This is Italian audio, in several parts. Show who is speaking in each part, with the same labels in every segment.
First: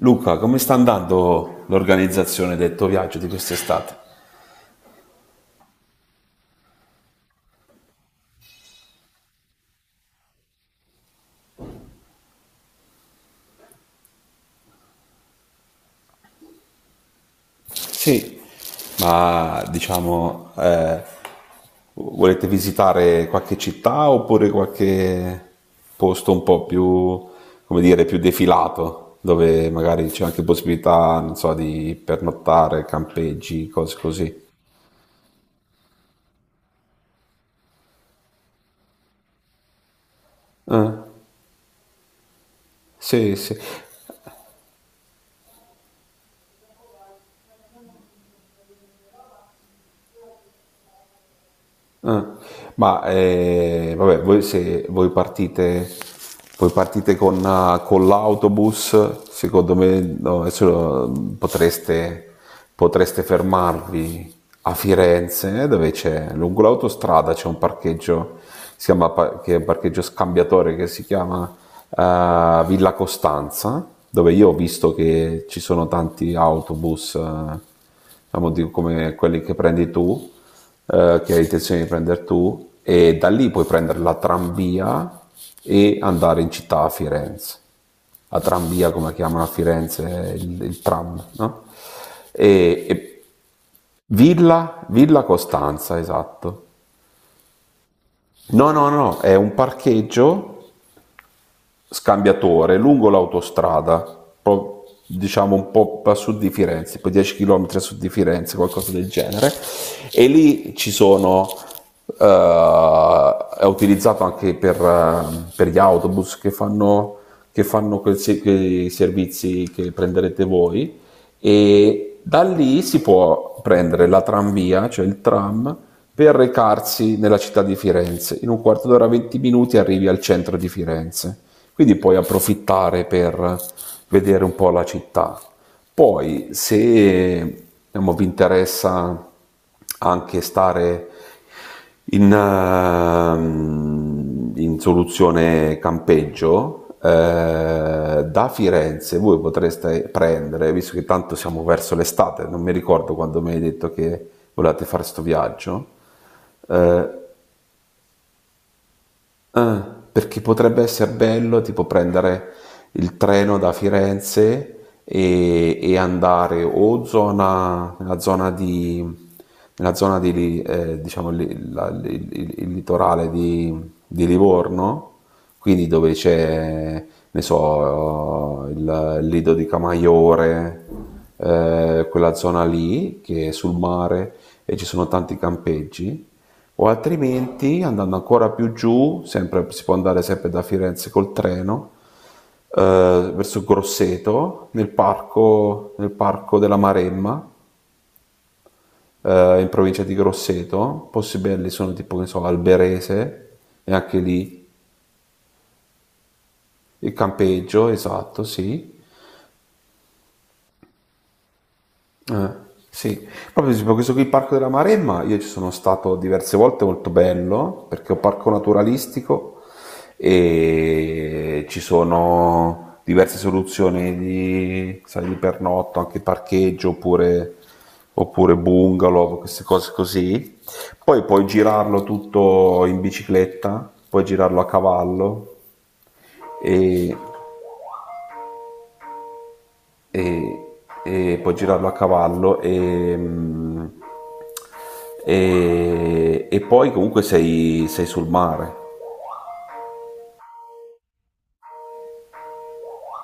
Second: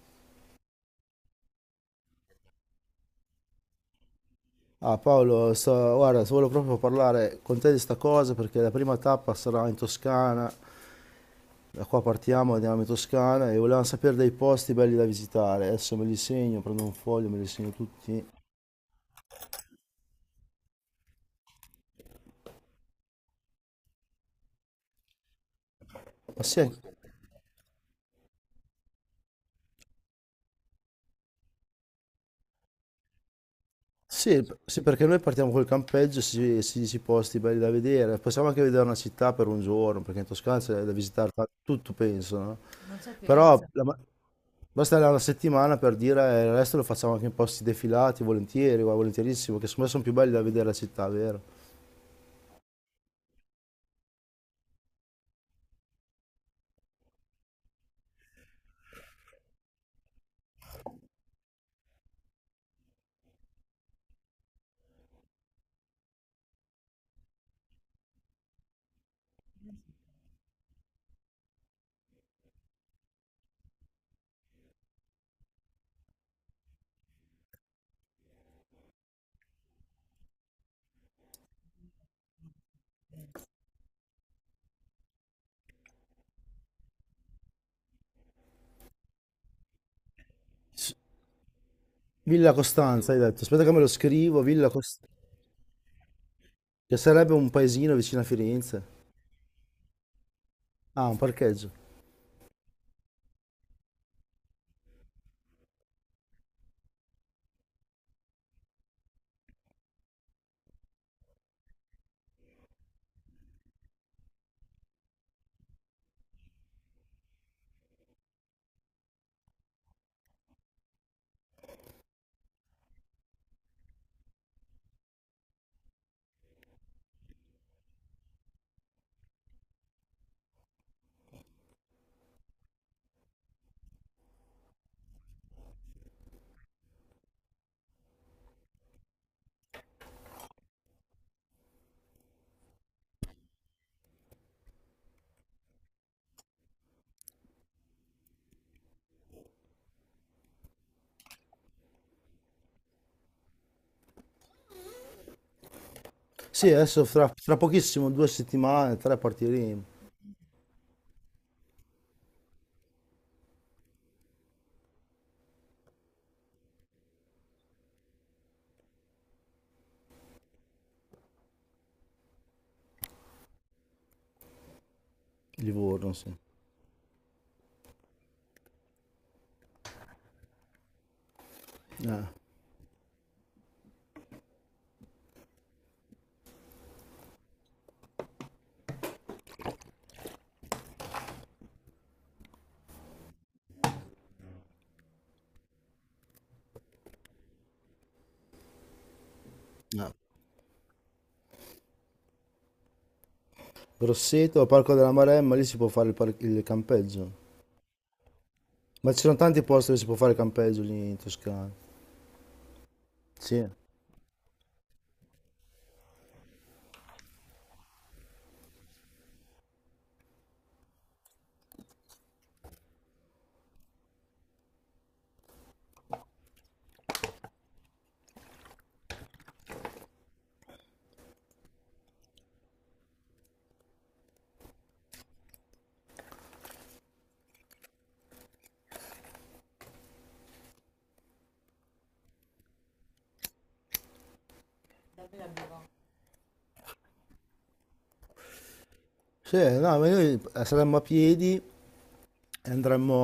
Speaker 1: Luca, come sta andando l'organizzazione del tuo viaggio di quest'estate?
Speaker 2: Ah Paolo, guarda, volevo proprio parlare con te di sta cosa perché la prima tappa sarà in Toscana, da qua partiamo, andiamo in Toscana e volevamo sapere dei posti belli da visitare, adesso me li segno, prendo un foglio, me li segno tutti.
Speaker 1: Sì. Ma diciamo, volete visitare qualche città oppure qualche posto un
Speaker 2: Ma
Speaker 1: po'
Speaker 2: sì,
Speaker 1: più, come dire, più defilato, dove magari c'è anche possibilità, non so, di pernottare, campeggi, cose
Speaker 2: sì,
Speaker 1: così.
Speaker 2: sì, perché noi partiamo col campeggio, si dice i posti belli da vedere, possiamo anche vedere una città per un giorno, perché in Toscana c'è da
Speaker 1: Eh,
Speaker 2: visitare tutto penso, no?
Speaker 1: sì, sì.
Speaker 2: Però basta là una settimana per dire il resto lo facciamo anche in posti defilati, volentieri, guarda, volentierissimo, che secondo me sono più belli da vedere la città, vero?
Speaker 1: Ah, ma vabbè, voi, se voi partite con l'autobus, secondo me no, adesso potreste fermarvi a Firenze, dove c'è, lungo l'autostrada c'è un parcheggio, che è un parcheggio scambiatore che si chiama Villa Costanza, dove io ho visto che ci sono tanti autobus. Diciamo, come quelli che prendi tu, che hai intenzione di prendere tu, e da lì puoi prendere la tranvia e andare in città a Firenze. La tranvia, come la chiamano a Firenze, il
Speaker 2: S-
Speaker 1: tram, no?
Speaker 2: Villa
Speaker 1: E,
Speaker 2: Costanza, hai
Speaker 1: e
Speaker 2: detto. Aspetta che me lo scrivo, Villa
Speaker 1: Villa,
Speaker 2: Costanza,
Speaker 1: Villa Costanza, esatto.
Speaker 2: che sarebbe un paesino vicino a
Speaker 1: No,
Speaker 2: Firenze.
Speaker 1: no, no, è un parcheggio
Speaker 2: Ah, un parcheggio.
Speaker 1: scambiatore lungo l'autostrada, pro- diciamo un po' a sud di Firenze, poi 10 km a sud di Firenze, qualcosa del genere, e lì ci sono, è utilizzato anche per gli autobus che fanno, quel quei servizi che prenderete voi, e da lì si può prendere la tranvia, cioè il tram, per recarsi nella città di Firenze. In un quarto d'ora, 20 minuti arrivi al centro di Firenze. Quindi puoi approfittare per vedere un po' la città. Poi se diciamo, vi interessa anche stare in soluzione campeggio, da Firenze voi potreste prendere, visto che tanto siamo verso l'estate, non mi ricordo quando mi hai detto che volevate fare questo viaggio.
Speaker 2: Sì, adesso
Speaker 1: eh,
Speaker 2: tra pochissimo, 2 settimane, 3
Speaker 1: Ah,
Speaker 2: partiremo.
Speaker 1: perché potrebbe essere bello tipo prendere il treno da Firenze e andare nella zona di, diciamo, il litorale di Livorno, quindi dove
Speaker 2: Livorno, sì.
Speaker 1: c'è, ne so, il Lido di Camaiore,
Speaker 2: Eh,
Speaker 1: quella zona lì che è sul mare e ci sono tanti campeggi o altrimenti, andando ancora più giù, si può andare sempre da Firenze col treno, verso Grosseto, nel parco della Maremma, in provincia
Speaker 2: eh.
Speaker 1: di Grosseto. Posti belli sono tipo, che ne so, Alberese, e anche lì
Speaker 2: Grosseto, Parco della Maremma, lì si può fare il
Speaker 1: il
Speaker 2: campeggio.
Speaker 1: campeggio, esatto, sì.
Speaker 2: Ma ci sono tanti posti dove si può fare il campeggio lì in Toscana.
Speaker 1: Eh, sì,
Speaker 2: Sì.
Speaker 1: proprio tipo questo qui, il Parco della Maremma, io ci sono stato diverse volte, molto bello, perché è un parco naturalistico e ci sono diverse soluzioni di, sai, di pernotto, anche parcheggio oppure, oppure bungalow, queste cose così. Poi puoi girarlo tutto in bicicletta, puoi girarlo a cavallo e e, e puoi girarlo a cavallo e poi comunque sei sul mare.
Speaker 2: Sì, no, ma noi saremmo a piedi e andremmo,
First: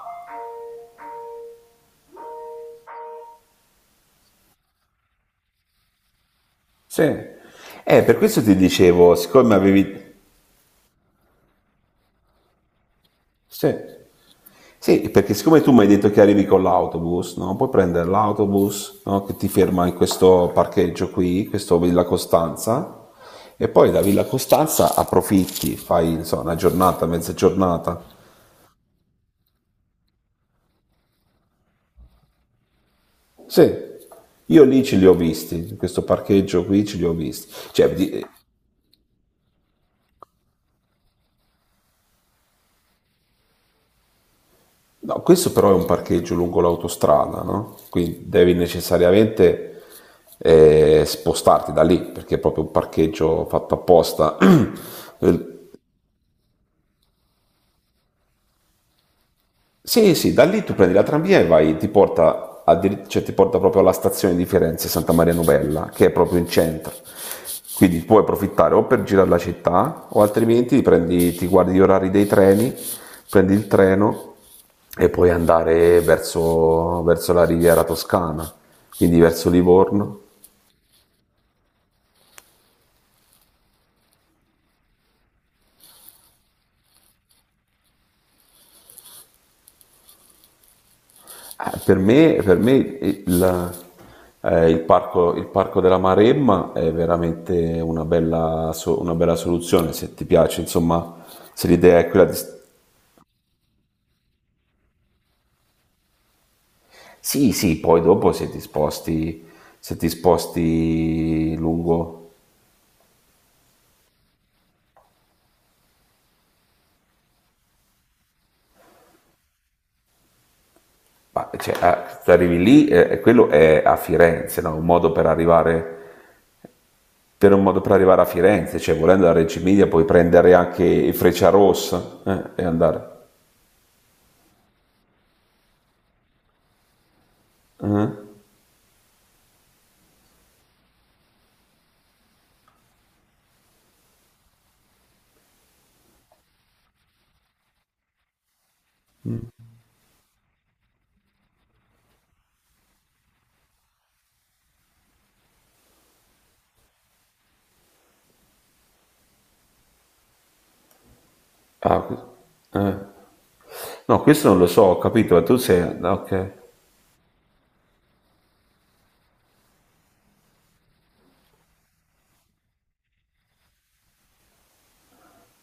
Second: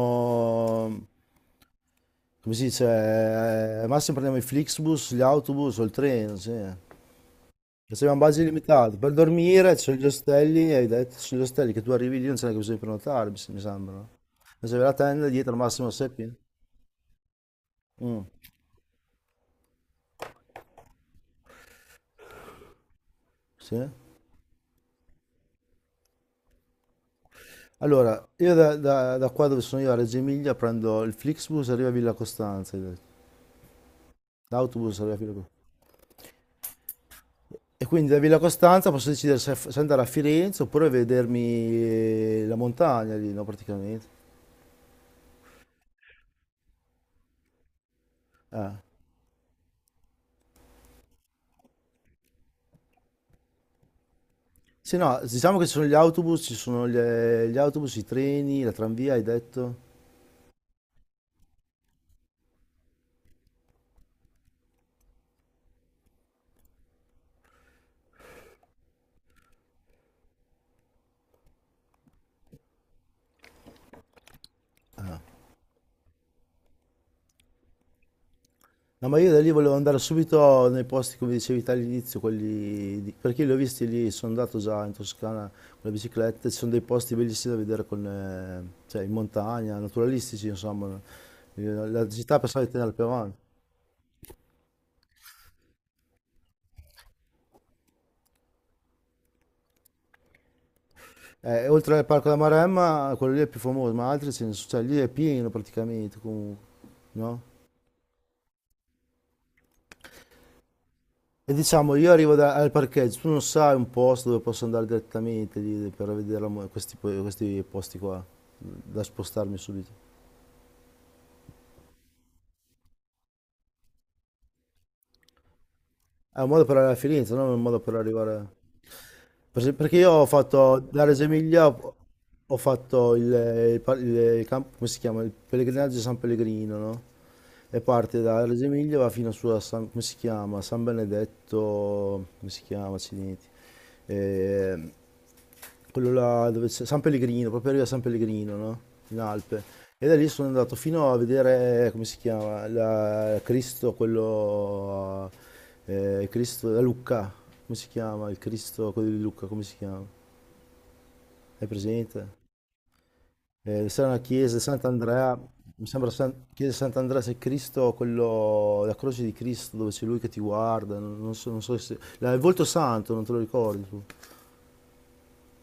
Speaker 2: come si dice, al massimo prendiamo i Flixbus, gli autobus o il treno, sì. Perché
Speaker 1: Sì,
Speaker 2: siamo
Speaker 1: per
Speaker 2: a
Speaker 1: questo
Speaker 2: base
Speaker 1: ti
Speaker 2: limitate. Per
Speaker 1: dicevo, siccome
Speaker 2: dormire c'è gli
Speaker 1: avevi.
Speaker 2: ostelli, hai detto, sugli ostelli che tu arrivi lì non c'è neanche bisogno di prenotare, mi
Speaker 1: Sì.
Speaker 2: sembra. No? Ma se avete la
Speaker 1: Sì,
Speaker 2: tenda
Speaker 1: perché
Speaker 2: dietro al
Speaker 1: siccome tu mi hai
Speaker 2: massimo
Speaker 1: detto
Speaker 2: sei
Speaker 1: che
Speaker 2: pieni.
Speaker 1: arrivi con l'autobus, no? Puoi prendere
Speaker 2: Mm,
Speaker 1: l'autobus, no? Che ti ferma in questo parcheggio qui, questo Villa Costanza, e
Speaker 2: sì.
Speaker 1: poi da Villa Costanza approfitti, fai, non so, una giornata, mezza giornata.
Speaker 2: Allora, io da qua dove sono io a Reggio Emilia prendo il Flixbus e arrivo a Villa Costanza, hai detto.
Speaker 1: Sì. Io lì ce
Speaker 2: L'autobus
Speaker 1: li
Speaker 2: arriva
Speaker 1: ho
Speaker 2: a Villa
Speaker 1: visti,
Speaker 2: Costanza.
Speaker 1: in questo parcheggio qui ce li ho visti.
Speaker 2: E
Speaker 1: Cioè,
Speaker 2: quindi da Villa Costanza posso decidere se andare a Firenze oppure vedermi la montagna lì, no, praticamente.
Speaker 1: no, questo però è un parcheggio lungo l'autostrada, no? Quindi devi
Speaker 2: Ah.
Speaker 1: necessariamente spostarti da lì, perché è proprio un parcheggio fatto apposta.
Speaker 2: Sì, no, diciamo che
Speaker 1: Eh,
Speaker 2: ci sono gli autobus, gli autobus, i treni, la tranvia, hai detto?
Speaker 1: sì, sì, da lì tu prendi la tranvia e vai, ti porta, cioè, ti porta proprio alla stazione di Firenze, Santa Maria Novella, che è proprio in centro. Quindi puoi approfittare o per girare la città o altrimenti ti, prendi, ti guardi gli orari dei treni, prendi il treno e puoi andare verso la riviera toscana,
Speaker 2: No,
Speaker 1: quindi
Speaker 2: ma io da
Speaker 1: verso
Speaker 2: lì volevo andare
Speaker 1: Livorno.
Speaker 2: subito nei posti, come dicevi te all'inizio, perché li ho visti lì, sono andato già in Toscana con la bicicletta, ci sono dei posti bellissimi da vedere con, cioè, in montagna, naturalistici, insomma,
Speaker 1: Per
Speaker 2: la città
Speaker 1: me, per
Speaker 2: passava di
Speaker 1: me
Speaker 2: tenere al Peron.
Speaker 1: il parco della Maremma è veramente una bella soluzione se ti piace, insomma, se l'idea
Speaker 2: Oltre al
Speaker 1: è quella
Speaker 2: Parco
Speaker 1: di.
Speaker 2: della Maremma, quello lì è più famoso, ma altri ce ne sono, cioè lì è pieno praticamente, comunque, no?
Speaker 1: Sì, sì, poi dopo se ti sposti, se ti sposti
Speaker 2: E diciamo, io
Speaker 1: lungo,
Speaker 2: al parcheggio, tu non sai un posto dove posso andare direttamente lì per vedere la mo- questi, po- questi posti qua, da spostarmi subito.
Speaker 1: ma, cioè, se arrivi lì, e quello è a Firenze, no? Un modo per arrivare,
Speaker 2: È un modo per arrivare a Firenze, non
Speaker 1: per
Speaker 2: è
Speaker 1: un
Speaker 2: un
Speaker 1: modo
Speaker 2: modo
Speaker 1: per
Speaker 2: per
Speaker 1: arrivare a
Speaker 2: arrivare...
Speaker 1: Firenze, cioè volendo da Reggio
Speaker 2: Per esempio.
Speaker 1: Emilia
Speaker 2: Perché
Speaker 1: puoi
Speaker 2: io ho
Speaker 1: prendere
Speaker 2: fatto, da
Speaker 1: anche
Speaker 2: Reggio Emilia
Speaker 1: Frecciarossa,
Speaker 2: ho
Speaker 1: e andare.
Speaker 2: fatto il, come si chiama? Il pellegrinaggio di San Pellegrino, no? E parte da Reggio Emilia va fino su a San, come si chiama? San Benedetto, come si chiama? Accidenti. Eh, Quello là dove c'è San Pellegrino, proprio arriva a San Pellegrino, no? In Alpe. E da lì sono andato fino a vedere, come si chiama, Cristo, quello, Cristo da Lucca, come si chiama? Il Cristo, quello di Lucca, come si chiama? Hai
Speaker 1: Ah.
Speaker 2: presente? C'era una
Speaker 1: No, questo non
Speaker 2: chiesa,
Speaker 1: lo so, ho capito,
Speaker 2: Sant'Andrea,
Speaker 1: ma tu
Speaker 2: mi
Speaker 1: sei. No,
Speaker 2: sembra San,
Speaker 1: ok.
Speaker 2: chiesa Sant'Andrea, se Cristo, quello, la croce di Cristo, dove c'è lui che ti guarda, non so, se... il volto santo, non te lo ricordi tu?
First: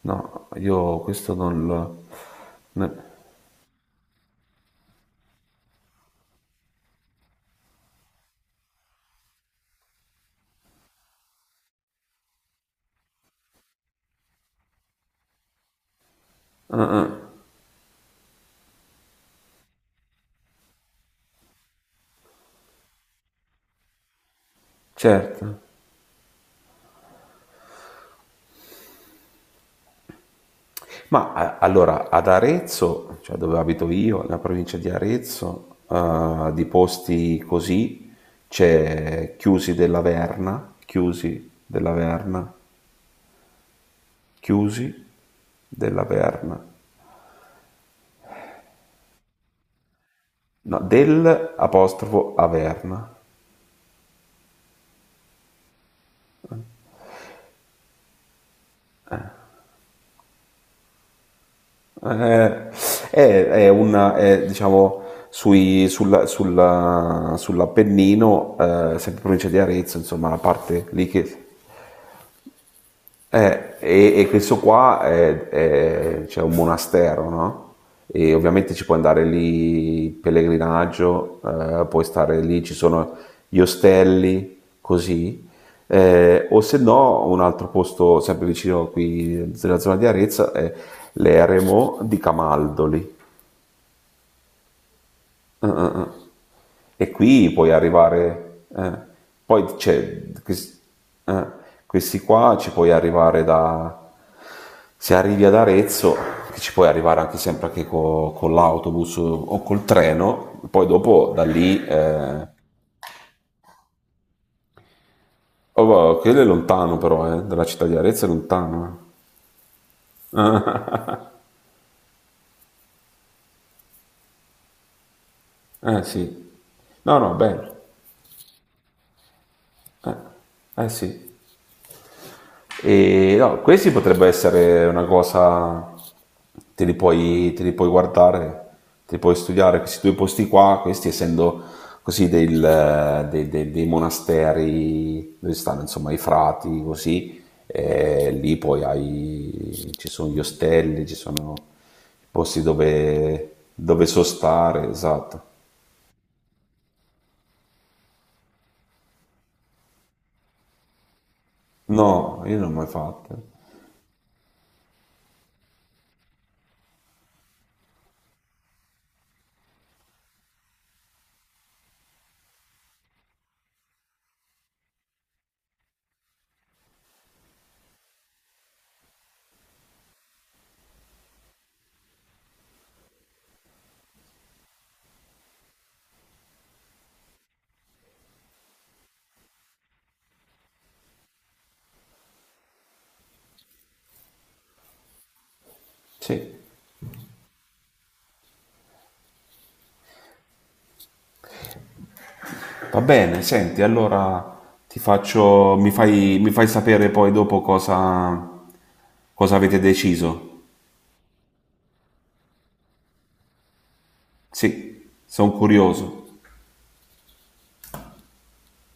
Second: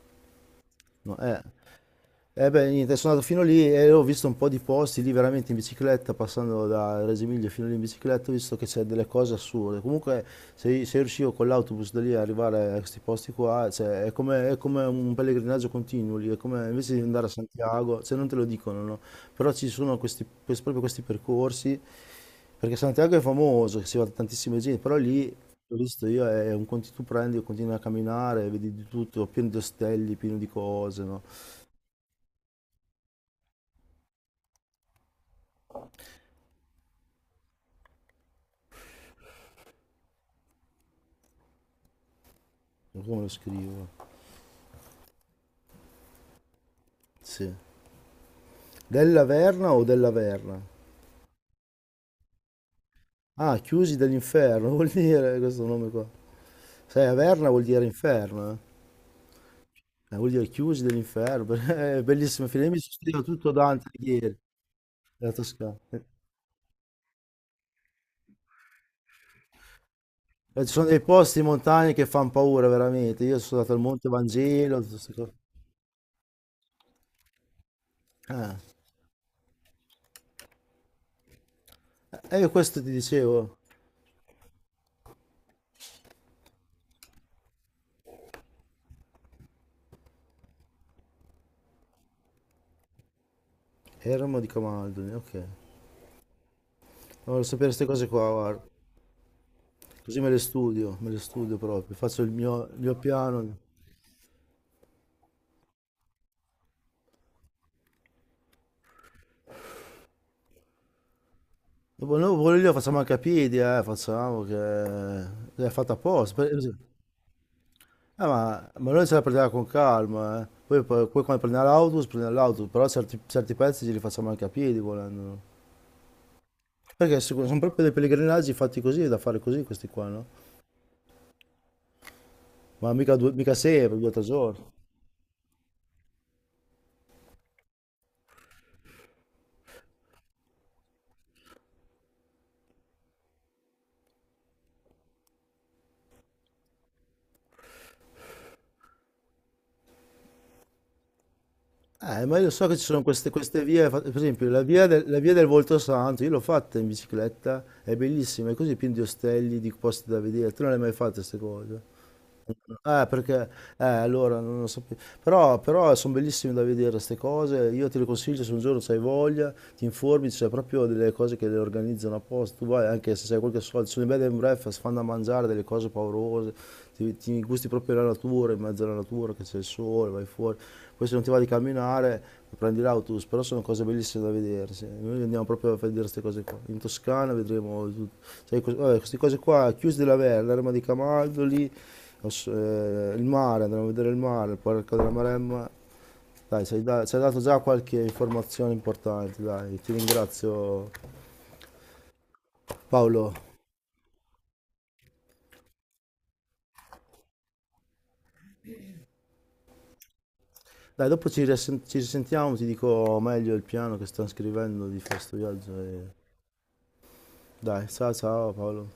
Speaker 1: No, io
Speaker 2: No,
Speaker 1: questo
Speaker 2: eh.
Speaker 1: non lo.
Speaker 2: Eh beh, niente,
Speaker 1: ne-
Speaker 2: sono andato fino lì e ho visto un po' di posti lì veramente in bicicletta, passando da Reggio Emilia fino lì in bicicletta, ho visto che c'è delle cose assurde. Comunque, se riuscivo con l'autobus da lì a arrivare a questi posti qua, cioè, è come un pellegrinaggio continuo lì, è come invece di andare a Santiago, cioè non te lo dicono, no? Però ci sono proprio questi percorsi, perché Santiago è famoso, che si va tantissima gente, però lì,
Speaker 1: Certo.
Speaker 2: l'ho visto io, è un conti tu prendi, continui a camminare, vedi di tutto, pieno di ostelli, pieno di cose, no?
Speaker 1: Allora, ad Arezzo, cioè dove abito io, nella provincia di Arezzo, di posti così, c'è Chiusi della Verna, Chiusi della Verna,
Speaker 2: Come lo scrivo?
Speaker 1: Chiusi della Verna,
Speaker 2: Sì. Della Verna o della Verna?
Speaker 1: no, del apostrofo Averna.
Speaker 2: Ah, chiusi dell'inferno, vuol dire questo nome qua. Sai, Averna vuol dire inferno, eh? Vuol dire chiusi dell'inferno, perché è bellissimo
Speaker 1: Eh,
Speaker 2: film. Mi sono
Speaker 1: è,
Speaker 2: studiato tutto
Speaker 1: è
Speaker 2: Dante
Speaker 1: una,
Speaker 2: ieri,
Speaker 1: è, diciamo,
Speaker 2: della Toscana.
Speaker 1: sull'Appennino, sempre provincia di Arezzo, insomma, la
Speaker 2: Ci sono
Speaker 1: parte
Speaker 2: dei
Speaker 1: lì che.
Speaker 2: posti in montagna che fanno paura, veramente. Io sono
Speaker 1: Eh,
Speaker 2: andato al Monte
Speaker 1: e, e questo
Speaker 2: Vangelo, tutte
Speaker 1: qua
Speaker 2: queste cose.
Speaker 1: c'è un monastero, no? E
Speaker 2: Ah,
Speaker 1: ovviamente ci puoi andare lì in pellegrinaggio, puoi stare
Speaker 2: io
Speaker 1: lì, ci
Speaker 2: questo ti
Speaker 1: sono
Speaker 2: dicevo.
Speaker 1: gli ostelli, così. O se no, un altro posto sempre vicino qui nella zona di Arezzo è l'eremo di Camaldoli.
Speaker 2: Eremo di Camaldoli, ok.
Speaker 1: Ah, ah, ah. E
Speaker 2: Voglio
Speaker 1: qui
Speaker 2: sapere
Speaker 1: puoi
Speaker 2: queste cose qua,
Speaker 1: arrivare.
Speaker 2: guarda.
Speaker 1: Poi
Speaker 2: Così
Speaker 1: c'è, quest-
Speaker 2: me le
Speaker 1: eh,
Speaker 2: studio proprio.
Speaker 1: Questi
Speaker 2: Faccio
Speaker 1: qua ci
Speaker 2: il
Speaker 1: puoi
Speaker 2: mio
Speaker 1: arrivare
Speaker 2: piano.
Speaker 1: da, se arrivi ad Arezzo, che ci puoi arrivare anche sempre anche con l'autobus o col treno, poi dopo da lì.
Speaker 2: Dopo noi pure lì lo facciamo anche a piedi, facciamo che l'hai
Speaker 1: Oh,
Speaker 2: fatta
Speaker 1: wow,
Speaker 2: apposta.
Speaker 1: quello è lontano però, dalla città di Arezzo è
Speaker 2: Ma noi
Speaker 1: lontano.
Speaker 2: ce la prendiamo con calma, eh. Poi quando prendiamo l'autobus, però certi pezzi ce li facciamo anche a piedi volendo.
Speaker 1: Sì, no
Speaker 2: Perché
Speaker 1: no,
Speaker 2: sono
Speaker 1: bello,
Speaker 2: proprio dei pellegrinaggi fatti così, da fare così questi qua,
Speaker 1: eh,
Speaker 2: no?
Speaker 1: eh sì.
Speaker 2: Ma mica, due,
Speaker 1: E
Speaker 2: mica
Speaker 1: no, questi
Speaker 2: sempre, due o tre
Speaker 1: potrebbe
Speaker 2: giorni.
Speaker 1: essere una cosa, te li puoi guardare, te li puoi studiare, questi due posti qua, questi essendo così dei monasteri dove stanno insomma i frati, così, e lì poi hai, ci sono gli ostelli, ci sono i
Speaker 2: Ma io
Speaker 1: posti
Speaker 2: so che ci sono
Speaker 1: dove,
Speaker 2: queste vie,
Speaker 1: dove
Speaker 2: per esempio
Speaker 1: sostare,
Speaker 2: la via
Speaker 1: esatto.
Speaker 2: del Volto Santo, io l'ho fatta in bicicletta, è bellissima, è così piena di ostelli, di posti da vedere, tu non le hai mai fatte queste cose?
Speaker 1: No, io non l'ho mai fatto.
Speaker 2: Perché allora non lo sapevo. Però sono bellissime da vedere queste cose. Io te le consiglio se un giorno hai voglia, ti informi, c'è proprio delle cose che le organizzano apposta. Tu vai anche se hai qualche soldo, sono i bed and breakfast, fanno da mangiare delle cose paurose, ti gusti proprio la natura, in mezzo alla natura che c'è il sole, vai fuori. Poi se non ti va di camminare, prendi l'autobus, però sono cose bellissime da vedere. Sì. Noi andiamo proprio a vedere queste cose qua. In Toscana vedremo tutto. Cioè, vabbè, queste cose qua, chiusi della Verna, l'erma di Camaldo lì. Il mare, andremo a vedere il mare, il parco della Maremma.
Speaker 1: Sì.
Speaker 2: Dai, ci hai dato già qualche informazione importante, dai, ti ringrazio
Speaker 1: Va
Speaker 2: Paolo.
Speaker 1: bene, senti, allora mi fai sapere poi dopo cosa avete deciso.
Speaker 2: Dai, dopo ci risentiamo, ti dico meglio il piano che sto scrivendo di
Speaker 1: Sì,
Speaker 2: fare sto
Speaker 1: sono
Speaker 2: viaggio.
Speaker 1: curioso.
Speaker 2: Dai, ciao ciao Paolo.